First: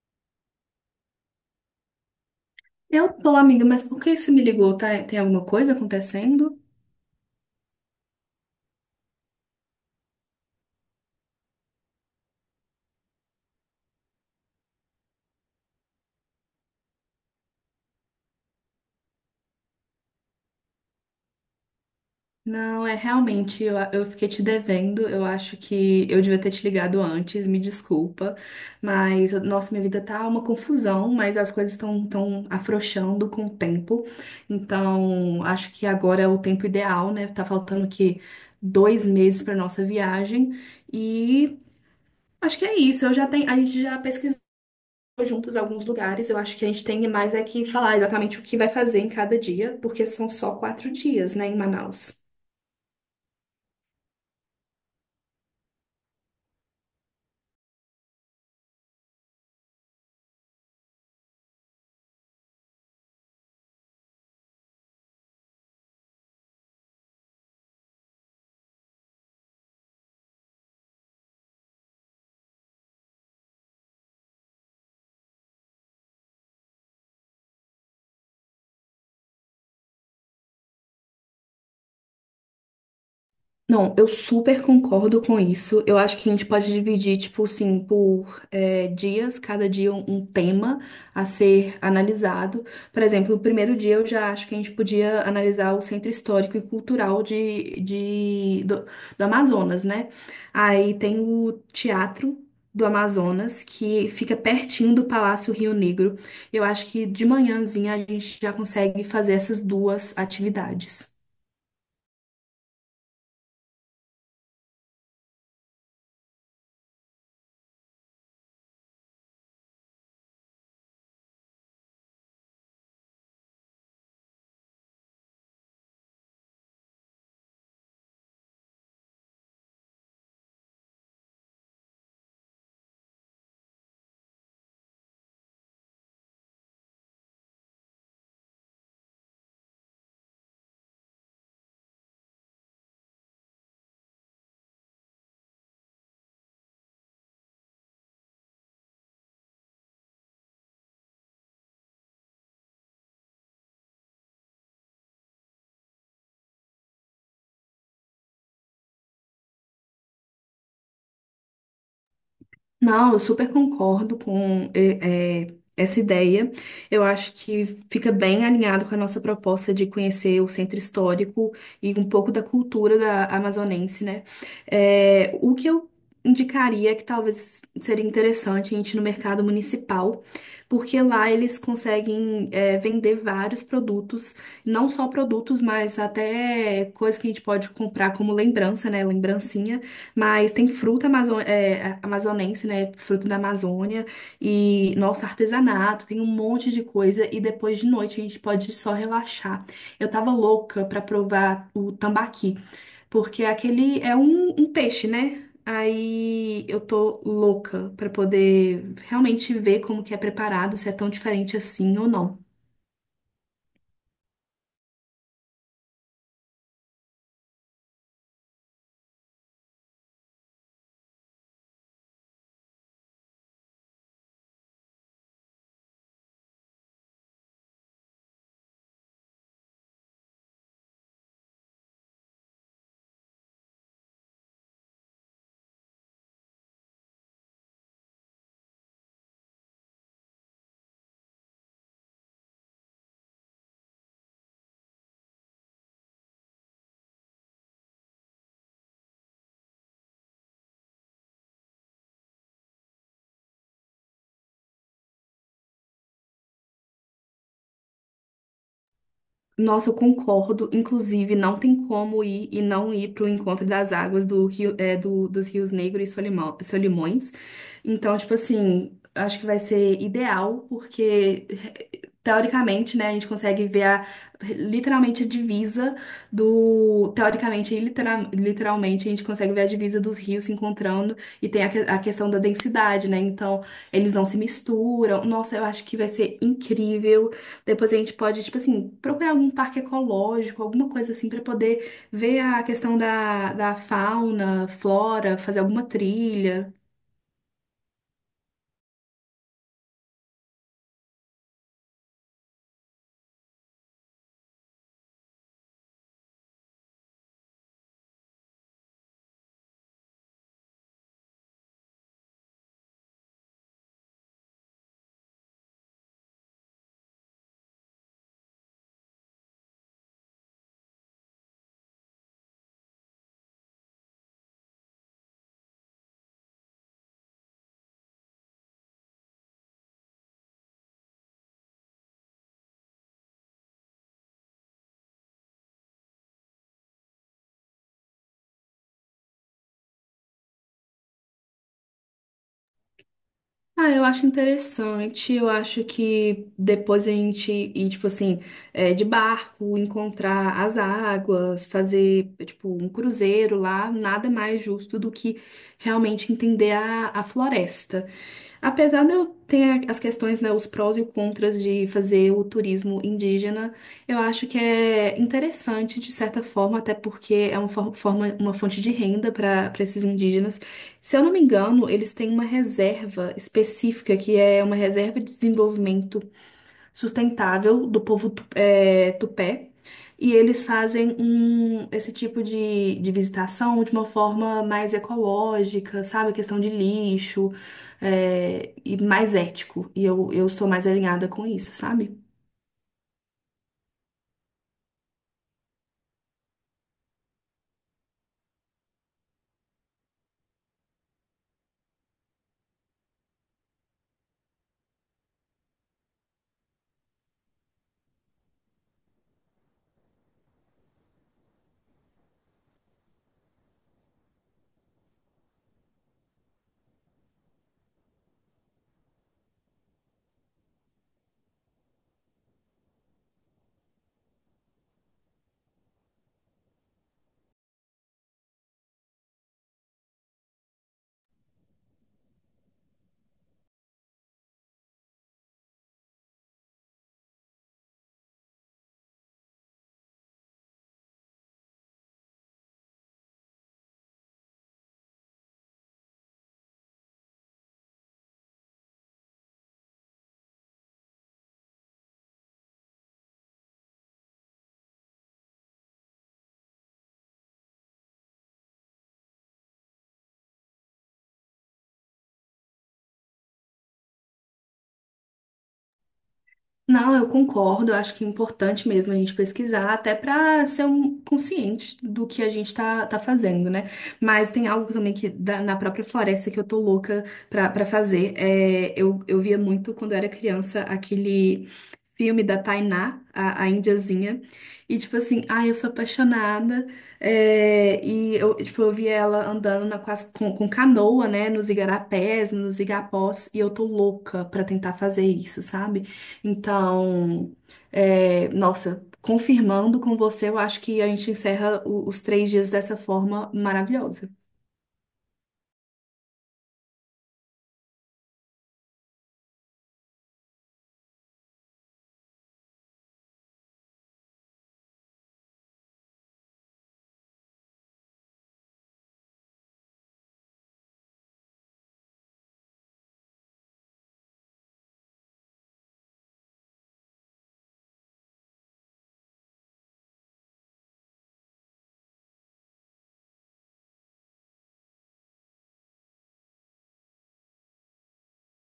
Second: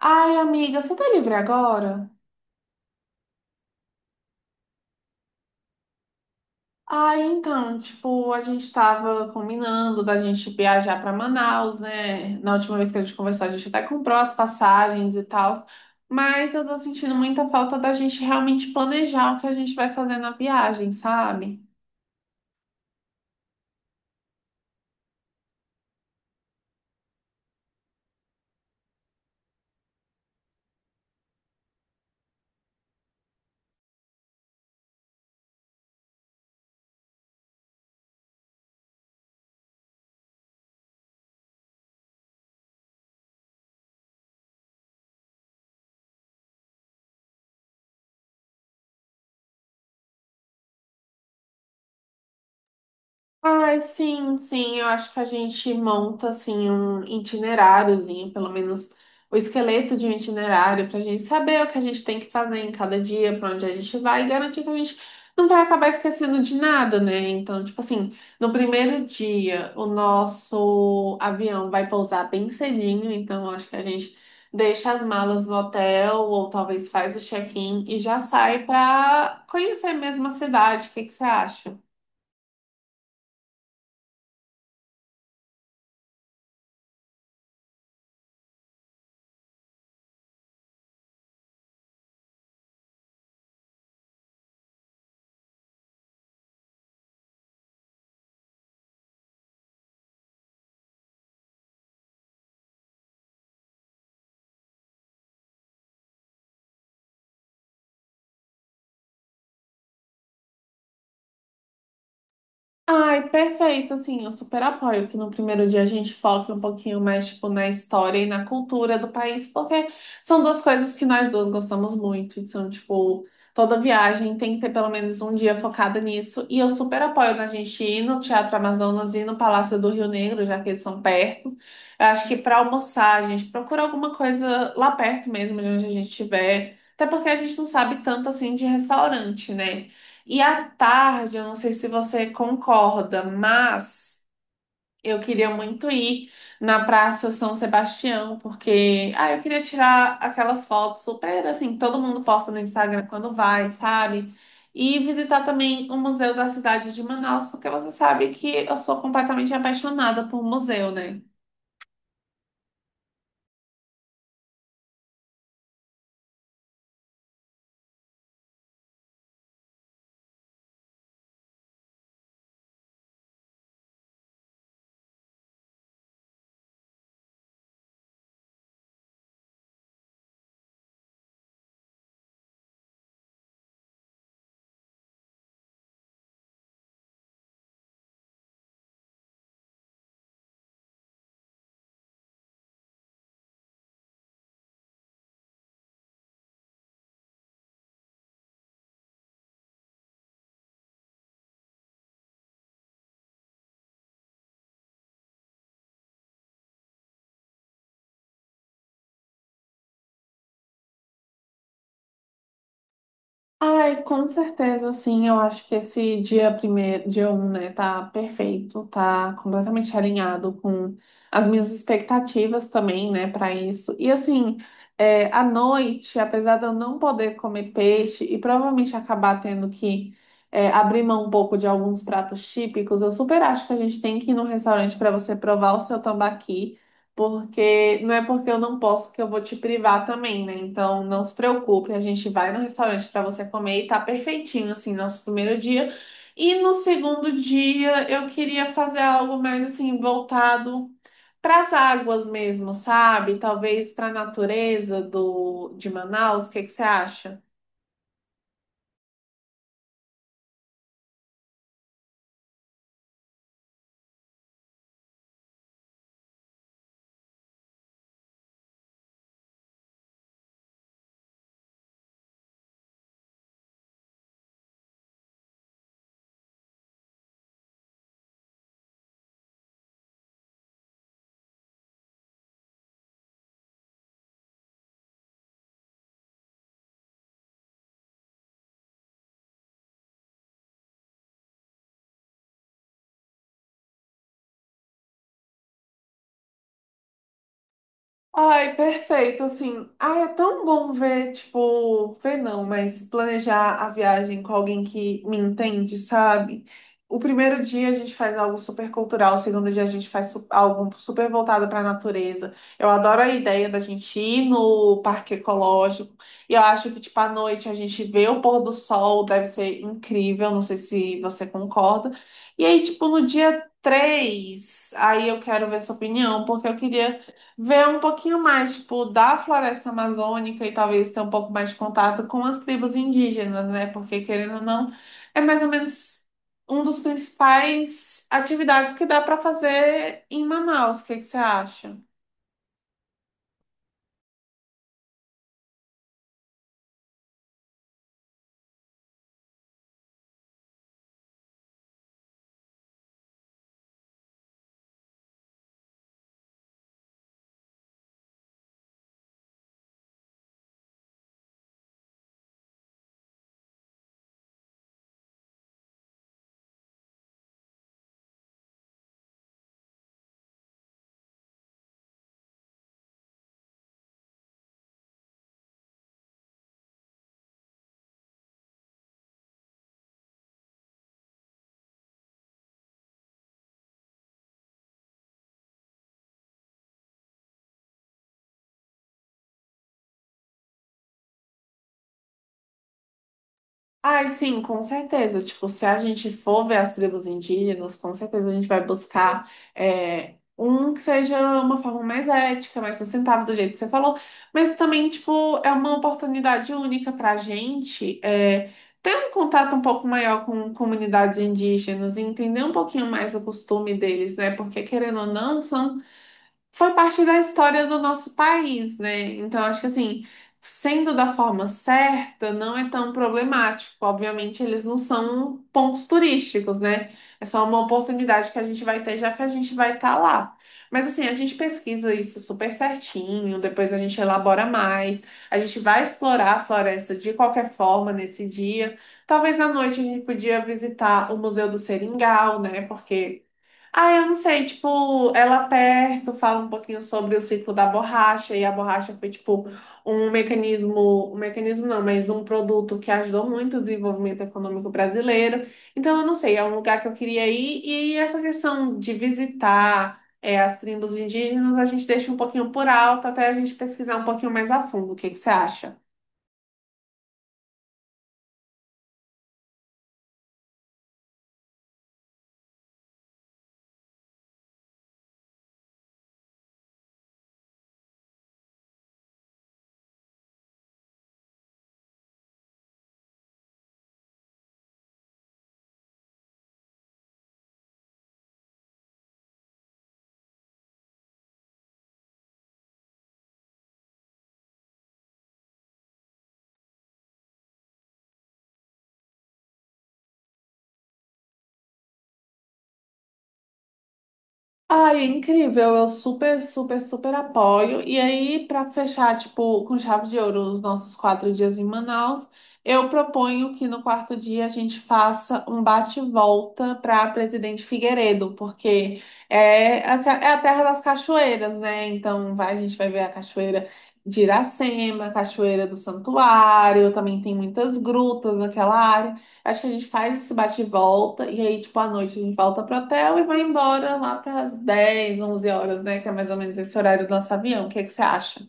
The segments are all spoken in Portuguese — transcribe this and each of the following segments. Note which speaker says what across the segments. Speaker 1: Ai, amiga, você tá livre agora?
Speaker 2: Eu tô, amiga, mas por que você me ligou? Tá, tem alguma coisa acontecendo?
Speaker 1: Ai, então, tipo, a gente tava combinando da gente viajar pra Manaus, né? Na última vez que a gente conversou, a gente até comprou as passagens e tal, mas eu tô sentindo muita falta da gente realmente planejar o que a gente vai fazer na viagem, sabe?
Speaker 2: Não, é realmente, eu fiquei te devendo. Eu acho que eu devia ter te ligado antes, me desculpa. Mas, nossa, minha vida tá uma confusão, mas as coisas estão tão tão afrouxando com o tempo. Então, acho que agora é o tempo ideal, né? Tá faltando que 2 meses pra nossa viagem. E acho que é isso. Eu já tenho, a gente já pesquisou juntos alguns lugares. Eu acho que a gente tem mais é que falar exatamente o que vai fazer em cada dia, porque são só 4 dias, né, em Manaus.
Speaker 1: Ai, sim, sim, eu acho que a gente monta assim um itineráriozinho, pelo menos o esqueleto de um itinerário, para a gente saber o que a gente tem que fazer em cada dia, para onde a gente vai, e garantir que a gente não vai acabar esquecendo de nada, né? Então, tipo assim, no primeiro dia, o nosso avião vai pousar bem cedinho, então eu acho que a gente deixa as malas no hotel, ou talvez faz o check-in e já sai para conhecer mesmo a cidade. O que que você acha?
Speaker 2: Não, eu super concordo com isso. Eu acho que a gente pode dividir, tipo assim, por dias, cada dia um tema a ser analisado. Por exemplo, o primeiro dia eu já acho que a gente podia analisar o centro histórico e cultural do Amazonas, né? Aí tem o Teatro do Amazonas, que fica pertinho do Palácio Rio Negro. Eu acho que de manhãzinha a gente já consegue fazer essas duas atividades.
Speaker 1: Ai, perfeito, assim, eu super apoio que no primeiro dia a gente foque um pouquinho mais, tipo, na história e na cultura do país, porque são duas coisas que nós duas gostamos muito, e são, tipo, toda viagem tem que ter pelo menos um dia focado nisso, e eu super apoio na gente ir no Teatro Amazonas e no Palácio do Rio Negro, já que eles são perto. Eu acho que para almoçar, a gente procura alguma coisa lá perto mesmo, de onde a gente estiver, até porque a gente não sabe tanto, assim, de restaurante, né? E à tarde, eu não sei se você concorda, mas eu queria muito ir na Praça São Sebastião, porque ah, eu queria tirar aquelas fotos super assim, que todo mundo posta no Instagram quando vai, sabe? E visitar também o Museu da Cidade de Manaus, porque você sabe que eu sou completamente apaixonada por museu, né?
Speaker 2: Não, eu super concordo com essa ideia. Eu acho que fica bem alinhado com a nossa proposta de conhecer o centro histórico e um pouco da cultura da amazonense, né? É, o que eu indicaria que talvez seria interessante a gente ir no mercado municipal, porque lá eles conseguem é, vender vários produtos, não só produtos, mas até coisas que a gente pode comprar como lembrança, né? Lembrancinha. Mas tem fruta amazonense, né? Fruto da Amazônia. E nosso artesanato, tem um monte de coisa. E depois de noite a gente pode só relaxar. Eu tava louca pra provar o tambaqui, porque aquele é um peixe, né? Aí eu tô louca pra poder realmente ver como que é preparado, se é tão diferente assim ou não.
Speaker 1: Ai, com certeza, sim. Eu acho que esse dia primeiro, dia 1 né, tá perfeito, tá completamente alinhado com as minhas expectativas também, né, para isso. E assim, à noite, apesar de eu não poder comer peixe e provavelmente acabar tendo que abrir mão um pouco de alguns pratos típicos, eu super acho que a gente tem que ir num restaurante para você provar o seu tambaqui, porque não é porque eu não posso que eu vou te privar também, né? Então não se preocupe, a gente vai no restaurante para você comer e tá perfeitinho assim nosso primeiro dia. E no segundo dia eu queria fazer algo mais assim voltado para as águas mesmo, sabe? Talvez para a natureza do de Manaus, o que que você acha?
Speaker 2: Nossa, eu concordo. Inclusive, não tem como ir e não ir para o encontro das águas do rio, é, do, dos rios Negro e Solimões. Então, tipo assim, acho que vai ser ideal, porque teoricamente, né, a gente consegue ver literalmente a divisa do. Teoricamente e literalmente, a gente consegue ver a divisa dos rios se encontrando e tem a questão da densidade, né? Então, eles não se misturam. Nossa, eu acho que vai ser incrível. Depois a gente pode, tipo assim, procurar algum parque ecológico, alguma coisa assim, para poder ver a questão da fauna, flora, fazer alguma trilha.
Speaker 1: Ai, perfeito, assim. Ai, é tão bom ver, tipo, ver não, mas planejar a viagem com alguém que me entende, sabe? O primeiro dia a gente faz algo super cultural, o segundo dia a gente faz algo super voltado para a natureza. Eu adoro a ideia da gente ir no parque ecológico e eu acho que, tipo, à noite a gente vê o pôr do sol, deve ser incrível, não sei se você concorda. E aí, tipo, no dia 3 aí eu quero ver sua opinião, porque eu queria ver um pouquinho mais, tipo, da floresta amazônica e talvez ter um pouco mais de contato com as tribos indígenas, né? Porque, querendo ou não, é mais ou menos um dos principais atividades que dá para fazer em Manaus. O que que você acha?
Speaker 2: Ah, eu acho interessante. Eu acho que depois a gente ir, tipo assim, é, de barco, encontrar as águas, fazer, tipo, um cruzeiro lá, nada mais justo do que realmente entender a floresta. Apesar de eu ter as questões, né, os prós e os contras de fazer o turismo indígena, eu acho que é interessante, de certa forma, até porque é uma forma, uma fonte de renda para esses indígenas. Se eu não me engano, eles têm uma reserva específica, que é uma reserva de desenvolvimento sustentável do povo tupé. E eles fazem um, esse tipo de visitação de uma forma mais ecológica, sabe? Questão de lixo, é, e mais ético. E eu sou mais alinhada com isso, sabe?
Speaker 1: Ai, sim, com certeza. Tipo, se a gente for ver as tribos indígenas, com certeza a gente vai buscar um que seja uma forma mais ética, mais sustentável, do jeito que você falou. Mas também, tipo, é uma oportunidade única para a gente ter um contato um pouco maior com comunidades indígenas, e entender um pouquinho mais o costume deles, né? Porque, querendo ou não, são foi parte da história do nosso país, né? Então, acho que assim, sendo da forma certa, não é tão problemático. Obviamente, eles não são pontos turísticos, né? É só uma oportunidade que a gente vai ter, já que a gente vai estar lá. Mas assim, a gente pesquisa isso super certinho, depois a gente elabora mais, a gente vai explorar a floresta de qualquer forma nesse dia. Talvez à noite a gente podia visitar o Museu do Seringal, né? Porque ah, eu não sei, tipo, ela aperta, fala um pouquinho sobre o ciclo da borracha, e a borracha foi, tipo, um mecanismo não, mas um produto que ajudou muito o desenvolvimento econômico brasileiro. Então, eu não sei, é um lugar que eu queria ir, e essa questão de visitar as tribos indígenas, a gente deixa um pouquinho por alto até a gente pesquisar um pouquinho mais a fundo. O que que você acha?
Speaker 2: Não, eu concordo. Eu acho que é importante mesmo a gente pesquisar, até para ser um consciente do que a gente está tá tá fazendo, né? Mas tem algo também que na própria floresta que eu tô louca pra fazer. É, eu via muito quando eu era criança aquele filme da Tainá, a indiazinha, e tipo assim, ai, eu sou apaixonada. É, e eu, tipo, eu via ela andando na, com, as- com canoa, né, nos igarapés, nos igapós, e eu tô louca pra tentar fazer isso, sabe? Então, é, nossa, confirmando com você, eu acho que a gente encerra os 3 dias dessa forma maravilhosa.
Speaker 1: Ai, incrível, eu super, super, super apoio. E aí, para fechar, tipo, com chave de ouro os nossos 4 dias em Manaus, eu proponho que no quarto dia a gente faça um bate-volta para Presidente Figueiredo, porque é a terra das cachoeiras, né? Então, vai, a gente vai ver a cachoeira de Iracema, a cachoeira do Santuário, também tem muitas grutas naquela área. Acho que a gente faz esse bate e volta, e aí, tipo, à noite a gente volta pro hotel e vai embora lá para as 10, 11 horas, né? Que é mais ou menos esse horário do nosso avião. O que é que você acha?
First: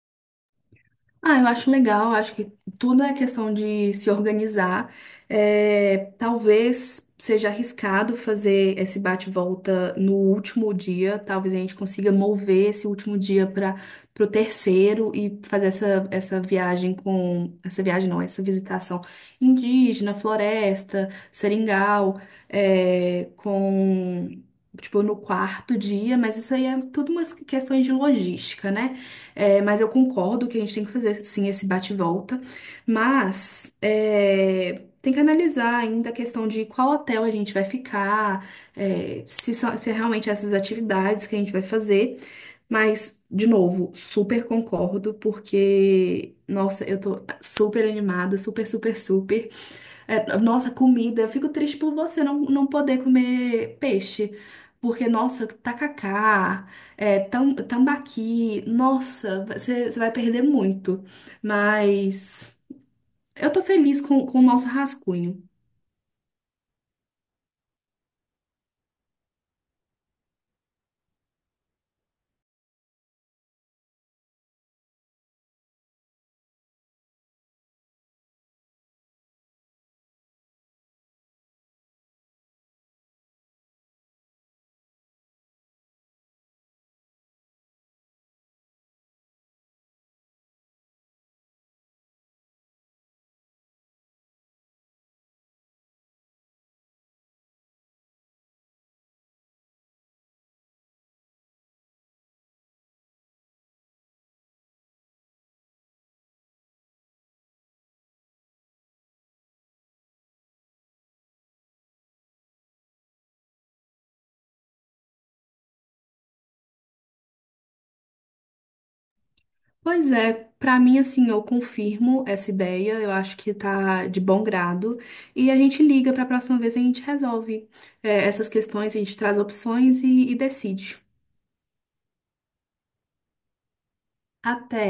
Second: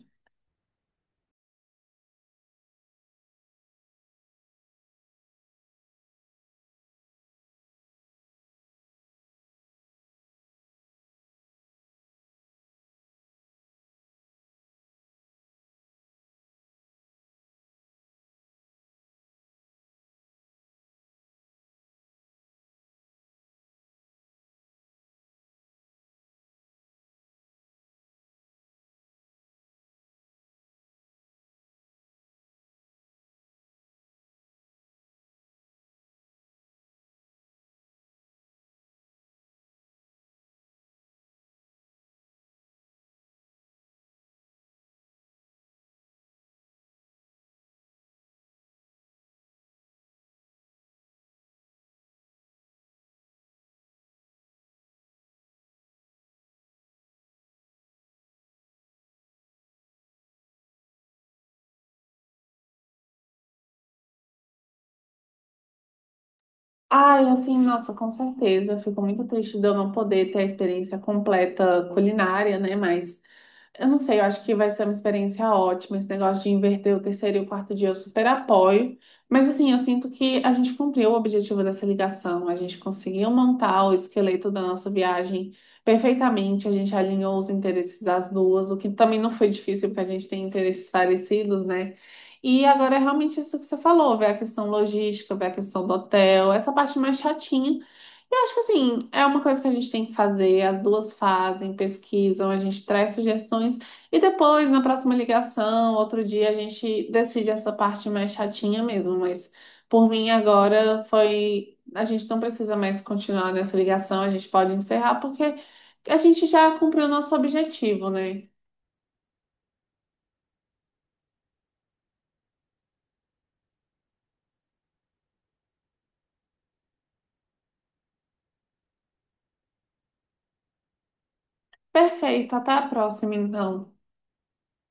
Speaker 2: Ah, eu acho legal, acho que tudo é questão de se organizar. É, talvez seja arriscado fazer esse bate-volta no último dia, talvez a gente consiga mover esse último dia para o terceiro e fazer essa viagem com. Essa viagem não, essa visitação indígena, floresta, seringal, é, com. Tipo, no quarto dia, mas isso aí é tudo umas questões de logística, né? É, mas eu concordo que a gente tem que fazer sim esse bate-volta, mas é, tem que analisar ainda a questão de qual hotel a gente vai ficar, é, se, se é realmente essas atividades que a gente vai fazer. Mas, de novo, super concordo, porque, nossa, eu tô super animada, super, super, super. É, nossa, comida. Eu fico triste por você não poder comer peixe. Porque, nossa, tacacá, é, tambaqui, nossa, você vai perder muito. Mas eu tô feliz com o nosso rascunho.
Speaker 1: Ai, assim, nossa, com certeza. Eu fico muito triste de eu não poder ter a experiência completa culinária, né? Mas eu não sei, eu acho que vai ser uma experiência ótima. Esse negócio de inverter o terceiro e o quarto dia, eu super apoio. Mas assim, eu sinto que a gente cumpriu o objetivo dessa ligação. A gente conseguiu montar o esqueleto da nossa viagem perfeitamente. A gente alinhou os interesses das duas, o que também não foi difícil, porque a gente tem interesses parecidos, né? E agora é realmente isso que você falou, ver a questão logística, ver a questão do hotel, essa parte mais chatinha. Eu acho que assim, é uma coisa que a gente tem que fazer, as duas fazem, pesquisam, a gente traz sugestões e depois, na próxima ligação, outro dia, a gente decide essa parte mais chatinha mesmo. Mas por mim agora foi. A gente não precisa mais continuar nessa ligação, a gente pode encerrar, porque a gente já cumpriu o nosso objetivo, né?
Speaker 2: Pois é, pra mim, assim, eu confirmo essa ideia. Eu acho que tá de bom grado. E a gente liga pra próxima vez e a gente resolve, é, essas questões, a gente traz opções e decide.
Speaker 1: Perfeito, até a próxima, então.
Speaker 2: Até.